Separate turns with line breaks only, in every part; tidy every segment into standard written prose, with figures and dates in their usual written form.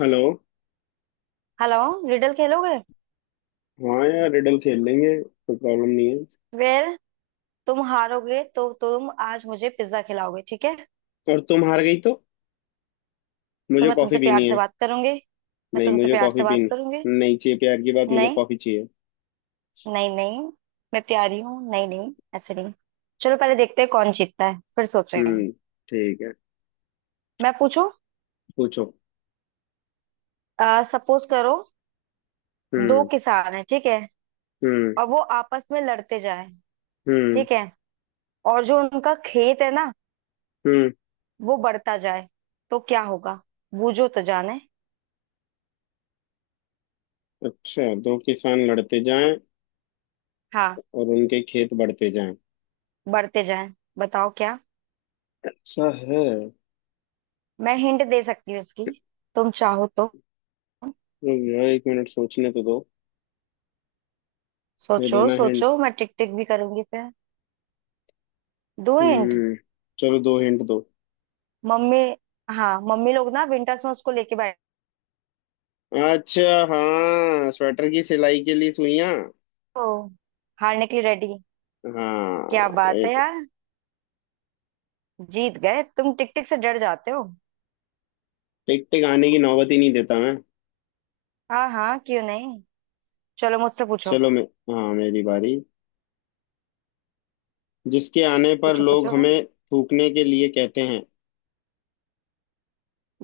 Hello.
Hello. Riddle खेलोगे?
हाँ यार, रिडल खेल लेंगे, कोई प्रॉब्लम नहीं है।
वेर, तुम हारोगे तो तुम आज मुझे पिज्जा खिलाओगे, ठीक है?
और तुम हार गई तो
तो
मुझे
मैं
कॉफी
तुमसे प्यार
पीनी
से
है।
बात करूंगी। मैं
नहीं,
तुमसे
मुझे
प्यार से
कॉफी
बात करूंगी।
पीनी नहीं चाहिए, प्यार की बात, मुझे
नहीं।
कॉफी चाहिए।
नहीं नहीं। मैं प्यारी हूँ, नहीं नहीं ऐसे नहीं। चलो पहले देखते हैं कौन जीतता है, फिर सोच रहे हैं।
हम्म। ठीक है,
मैं पूछूं?
पूछो।
सपोज करो, दो
हम्म।
किसान है, ठीक है?
हम्म।
और वो आपस में लड़ते जाए।
हम्म।
ठीक है। और जो उनका खेत है ना,
हम्म।
वो बढ़ता जाए। तो क्या होगा? बूझो तो जाने।
अच्छा, दो किसान लड़ते जाएं
हाँ,
और उनके खेत बढ़ते जाएं,
बढ़ते जाए। बताओ क्या।
ऐसा है?
मैं हिंट दे सकती हूँ इसकी, तुम चाहो तो।
रुक जाओ, एक मिनट सोचने तो दो। मैं
सोचो
देना हिंट।
सोचो, मैं टिक टिक भी करूंगी फिर। दो हिंट।
हम्म। चलो, दो हिंट दो।
मम्मी। हाँ मम्मी लोग ना विंटर्स में उसको लेके बैठे।
अच्छा। हाँ, स्वेटर की सिलाई के लिए सुइयां।
तो हारने के लिए रेडी? क्या बात
हाँ।
है यार। जीत गए, तुम टिक टिक से डर जाते हो।
टिक टिक आने की नौबत ही नहीं देता मैं।
हाँ हाँ, क्यों नहीं। चलो मुझसे पूछो।
चलो, मैं। हाँ, मेरी बारी। जिसके आने पर
पूछो
लोग
पूछो।
हमें थूकने के लिए कहते हैं।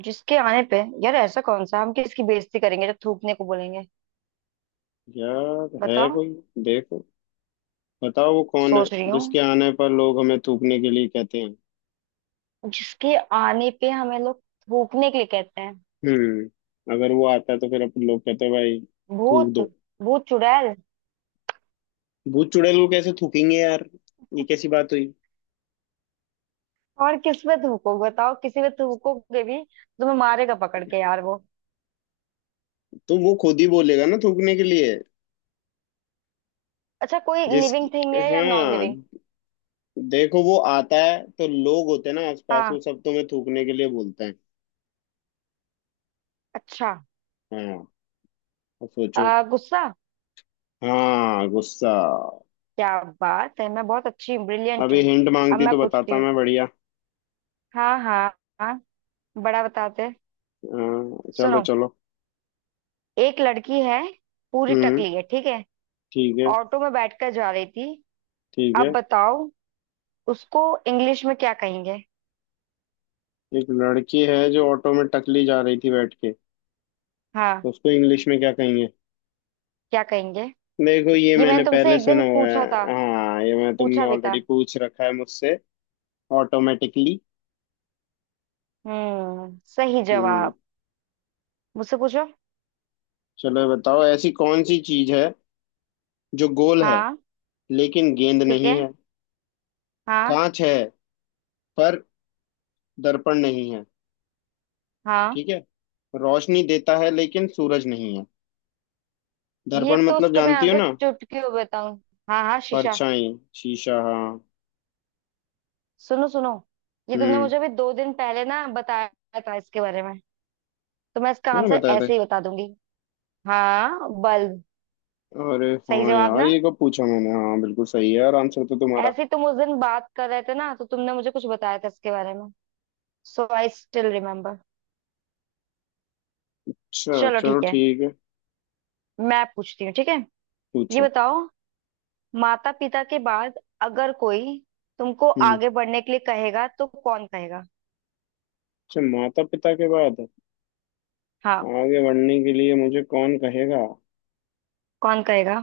जिसके आने पे, यार ऐसा कौन सा हम किसकी बेइज्जती करेंगे जब थूकने को बोलेंगे।
यार है
बताओ।
कोई। देखो, बताओ वो कौन है।
सोच रही हूँ।
जिसके आने पर लोग हमें थूकने के लिए कहते हैं।
जिसके आने पे हमें लोग थूकने के लिए कहते हैं।
हम्म, अगर वो आता है तो फिर अपन लोग कहते हैं भाई थूक
भूत।
दो।
भूत चुड़ैल।
भूत चुड़ैल को कैसे थूकेंगे यार, ये कैसी बात हुई?
और किस पे थूको बताओ, किसी पे थूकोगे भी? तुम्हें मारेगा पकड़ के यार वो।
तो वो खुद ही बोलेगा ना थूकने के लिए।
अच्छा कोई लिविंग
जिसकी।
थिंग है या नॉन
हाँ।
लिविंग?
देखो, वो आता है तो लोग होते हैं ना आसपास,
हाँ।
वो सब तुम्हें थूकने के लिए बोलते हैं।
अच्छा।
हाँ। अब सोचो।
गुस्सा।
हाँ, गुस्सा।
क्या बात है, मैं बहुत अच्छी ब्रिलियंट
अभी
हूँ।
हिंट
अब
मांगती
मैं
तो
पूछती
बताता
हूँ।
मैं बढ़िया।
हाँ हाँ। हाँ बड़ा बताते।
हाँ, चलो
सुनो,
चलो।
एक लड़की है, पूरी
हम्म।
टकली है, ठीक है?
ठीक है।
ऑटो में बैठकर जा रही थी।
ठीक
अब
है।
बताओ, उसको इंग्लिश में क्या कहेंगे?
एक लड़की है जो ऑटो में टकली जा रही थी बैठ के, तो
हाँ
उसको इंग्लिश में क्या कहेंगे?
क्या कहेंगे?
देखो, ये
ये
मैंने
मैंने तुमसे
पहले
एक
सुना
दिन
हुआ
पूछा
है।
था।
हाँ, ये मैं तुमने
पूछा भी था।
ऑलरेडी पूछ रखा है मुझसे। ऑटोमेटिकली।
हम्म, सही
हम्म।
जवाब। मुझसे पूछो।
चलो, ये बताओ ऐसी कौन सी चीज है जो गोल है
हाँ।
लेकिन गेंद
ठीक
नहीं
है।
है।
हाँ।
कांच है पर दर्पण नहीं।
हाँ,
ठीक है। रोशनी देता है लेकिन सूरज नहीं है।
ये
दर्पण
तो
मतलब
उसका मैं
जानती हो
आंसर
ना।
चुटकियों में बताऊं। हाँ हाँ, शीशा।
परछाई। शीशा, हाँ।
सुनो सुनो, ये तुमने
हम्म।
मुझे अभी 2 दिन पहले ना बताया था इसके बारे में। तो मैं इसका
मैंने
आंसर
बताया था।
ऐसे ही बता दूंगी। हाँ बल्ब।
अरे
सही
हाँ
जवाब
यार,
ना।
ये कब पूछा मैंने? हाँ, बिल्कुल सही है यार आंसर तो तुम्हारा।
ऐसे ही तुम उस दिन बात कर रहे थे ना, तो तुमने मुझे कुछ बताया था इसके बारे में। So I still remember.
अच्छा,
चलो
चलो
ठीक है।
ठीक है।
मैं पूछती हूँ, ठीक है? ये
पूछो।
बताओ, माता पिता के बाद अगर कोई तुमको
हम्म।
आगे बढ़ने के लिए कहेगा तो कौन कहेगा?
अच्छा, माता पिता के बाद
हाँ।
आगे बढ़ने के लिए मुझे कौन कहेगा?
कौन कहेगा?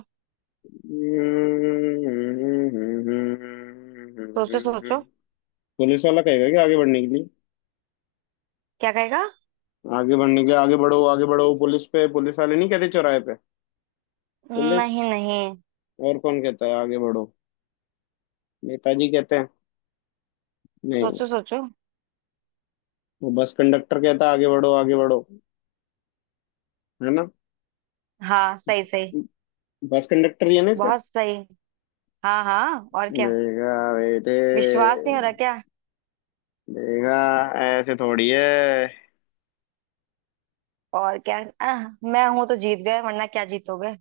सोचो सोचो।
पुलिस वाला कहेगा क्या आगे बढ़ने के लिए?
क्या कहेगा?
आगे बढ़ने के लिए, आगे बढ़ो पुलिस पे, पुलिस वाले नहीं कहते चौराहे पे। पुलिस।
नहीं नहीं।
और कौन कहता है आगे बढ़ो? नेताजी कहते हैं? नहीं।
सोचो सोचो।
वो बस कंडक्टर कहता है आगे बढ़ो आगे बढ़ो, है ना?
हाँ सही सही।
बस कंडक्टर ही है ना इसका।
बहुत सही। हाँ हाँ, और क्या।
देखा बेटे।
विश्वास नहीं हो रहा क्या?
देखा, ऐसे थोड़ी है।
और क्या। मैं हूं तो जीत गए, वरना क्या जीतोगे।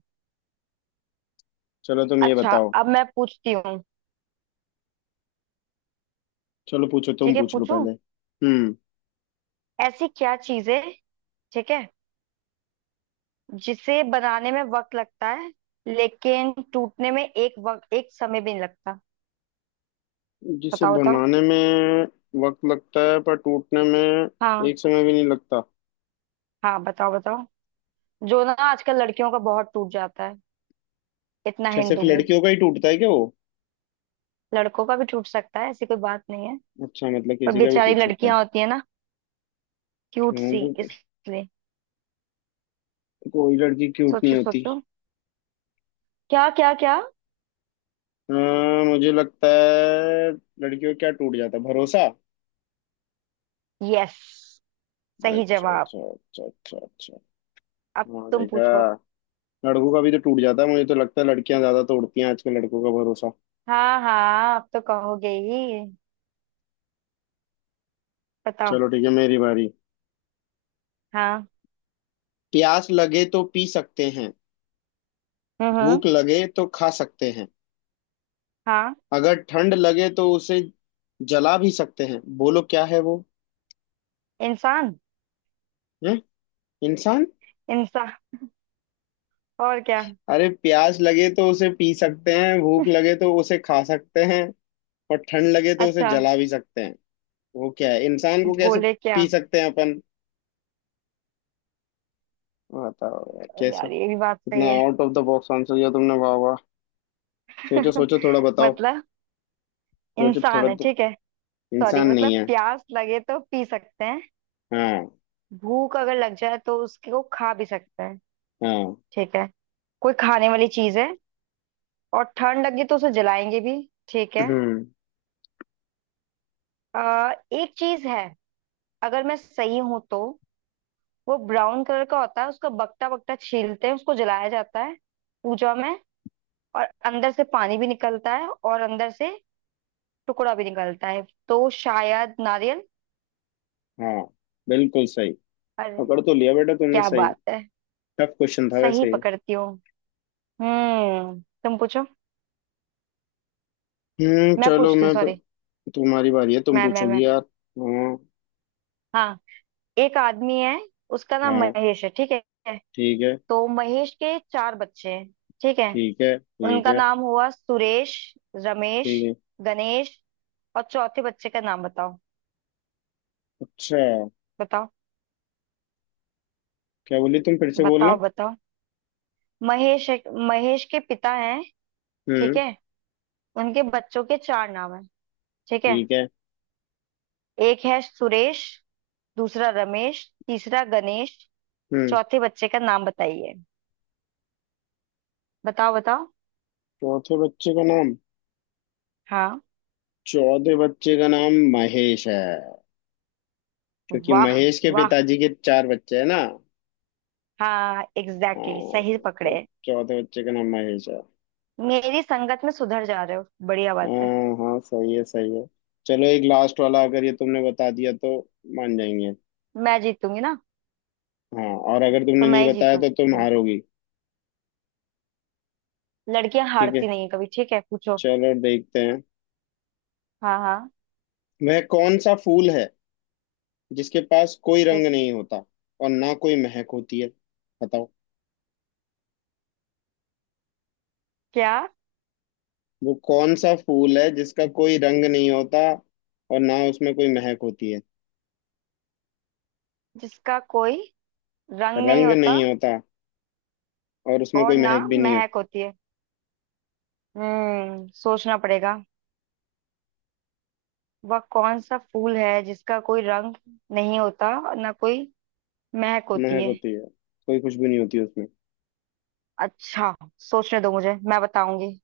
चलो, तुम ये
अच्छा।
बताओ।
अब मैं पूछती हूँ।
चलो पूछो, तुम
ठीक है
पूछ लो
पूछू।
पहले। हम्म।
ऐसी क्या चीज है, ठीक है, जिसे बनाने में वक्त लगता है लेकिन टूटने में एक वक्त एक समय भी नहीं लगता।
जिसे
बताओ बताओ।
बनाने में वक्त लगता है पर टूटने में
हाँ
एक समय भी नहीं लगता।
हाँ बताओ बताओ। जो ना आजकल लड़कियों का बहुत टूट जाता है, इतना
अच्छा,
हिंट
सिर्फ
दूंगी।
लड़कियों का ही टूटता है क्या वो?
लड़कों का भी टूट सकता है, ऐसी कोई बात नहीं है।
अच्छा, मतलब
पर
किसी का भी
बेचारी
टूट सकता है।
लड़कियां होती है ना, क्यूट सी,
क्यों?
इसलिए।
कोई लड़की क्यूट नहीं
सोचो
होती?
सोचो। क्या क्या क्या।
हाँ, मुझे लगता है लड़कियों का क्या टूट जाता है? भरोसा।
यस, सही
अच्छा
जवाब।
अच्छा अच्छा अच्छा अच्छा।
अब
हाँ,
तुम
देखा।
पूछो।
लड़कों का भी तो टूट जाता है, मुझे तो लगता है लड़कियां ज्यादा तोड़ती हैं आजकल लड़कों का भरोसा।
हाँ हाँ, अब तो कहोगे ही। बताओ।
चलो ठीक है, मेरी बारी।
हाँ।
प्यास लगे तो पी सकते हैं,
हम्म।
भूख लगे तो खा सकते हैं,
हाँ।
अगर ठंड लगे तो उसे जला भी सकते हैं, बोलो क्या है वो?
इंसान।
हैं? इंसान?
इंसान, और क्या।
अरे, प्यास लगे तो उसे पी सकते हैं, भूख लगे तो उसे खा सकते हैं, और ठंड लगे तो उसे
अच्छा,
जला भी सकते हैं। वो क्या है? इंसान को कैसे
बोले क्या।
पी सकते हैं अपन, बताओ यार कैसा।
यार ये भी बात
इतना
सही है।
Out of the box answer दिया तुमने, वाह वाह। सोचो सोचो, थोड़ा बताओ।
मतलब,
सोचो थोड़ा
इंसान है,
तो,
ठीक है? सॉरी,
इंसान नहीं
मतलब
है।
प्यास लगे तो पी सकते हैं,
हाँ।
भूख अगर लग जाए तो उसको खा भी सकते हैं,
हाँ।
ठीक है? कोई खाने वाली चीज है, और ठंड लगी तो उसे जलाएंगे भी। ठीक है।
हम्म।
एक चीज है, अगर मैं सही हूं तो। वो ब्राउन कलर का होता है, उसका बकटा बकटा छीलते हैं, उसको जलाया जाता है पूजा में, और अंदर से पानी भी निकलता है और अंदर से टुकड़ा भी निकलता है। तो शायद नारियल।
हाँ, बिल्कुल सही।
अरे,
पकड़ तो लिया बेटा तुमने
क्या
सही।
बात है।
टफ क्वेश्चन था
सही
वैसे ये।
पकड़ती हूँ। हम्म, तुम पूछो।
हम्म,
मैं
चलो
पूछती हूँ,
मैं।
सॉरी।
तुम्हारी बारी है, तुम
मैं।
पूछोगी यार। हाँ।
हाँ, एक आदमी है, उसका नाम
हाँ,
महेश है, ठीक है?
ठीक है।
तो महेश के चार बच्चे हैं, ठीक है?
ठीक है। ठीक
उनका
है।
नाम हुआ सुरेश, रमेश,
ठीक है।
गणेश, और चौथे बच्चे का नाम बताओ।
अच्छा,
बताओ
क्या बोली तुम, फिर से बोलना।
बताओ बताओ। महेश है- महेश के पिता हैं, ठीक
हम्म।
है? उनके बच्चों के चार नाम है, ठीक है?
ठीक है।
एक है सुरेश, दूसरा रमेश, तीसरा गणेश।
हम्म।
चौथे बच्चे का नाम बताइए। बताओ बताओ।
चौथे बच्चे का नाम।
हाँ।
चौथे बच्चे का नाम महेश है, क्योंकि
वाह
महेश के
वाह।
पिताजी के चार बच्चे हैं ना।
हाँ एग्जैक्टली exactly, सही
हाँ, तो
पकड़े।
चौथे बच्चे का नाम महेश है।
मेरी संगत में सुधर जा रहे हो, बढ़िया बात है।
हाँ हाँ, सही है सही है। चलो, एक लास्ट वाला, अगर ये तुमने बता दिया तो मान जाएंगे।
मैं जीतूंगी ना?
हाँ, और अगर
तो
तुमने नहीं
मैं ही
बताया तो तुम
जीतूंगी।
हारोगी।
लड़कियां
ठीक है,
हारती नहीं है कभी, ठीक है पूछो।
चलो देखते हैं।
हाँ हाँ।
वह कौन सा फूल है जिसके पास कोई
ठीक।
रंग नहीं होता और ना कोई महक होती है? बताओ,
क्या?
वो कौन सा फूल है जिसका कोई रंग नहीं होता और ना उसमें कोई महक होती है?
जिसका कोई रंग नहीं
रंग
होता
नहीं होता और उसमें
और
कोई
ना
महक भी नहीं है।
महक होती है। हम्म, सोचना पड़ेगा। वह कौन सा फूल है जिसका कोई रंग नहीं होता और ना कोई महक होती
महक
है?
होती है, कोई खुशबू नहीं होती उसमें।
अच्छा, सोचने दो मुझे, मैं बताऊंगी।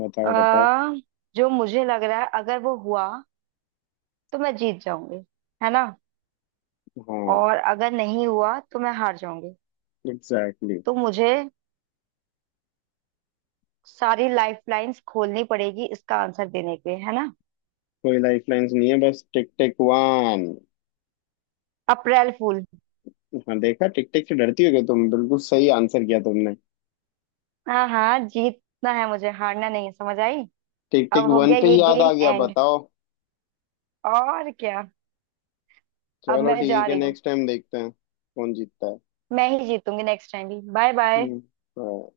बताओ बताओ।
अ जो मुझे लग रहा है, अगर वो हुआ तो मैं जीत जाऊंगी, है ना?
हाँ,
और अगर नहीं हुआ तो मैं हार जाऊंगी।
Exactly exactly।
तो मुझे सारी लाइफलाइंस खोलनी पड़ेगी इसका आंसर देने के लिए, है ना?
कोई लाइफ लाइन्स नहीं है, बस टिक टिक वन।
अप्रैल फूल।
हाँ देखा, टिक टिक से डरती हो क्या तुम? बिल्कुल सही आंसर किया तुमने।
हाँ हाँ, जीतना है मुझे, हारना नहीं है, समझ आई।
टिक
अब
टिक
हो
वन
गया
पे
ये
ही याद आ
गेम
गया
एंड,
बताओ।
और क्या। अब
चलो
मैं जा
ठीक है,
रही हूँ।
नेक्स्ट टाइम देखते हैं कौन जीतता है।
मैं ही जीतूंगी नेक्स्ट टाइम भी। Bye bye.
हम्म।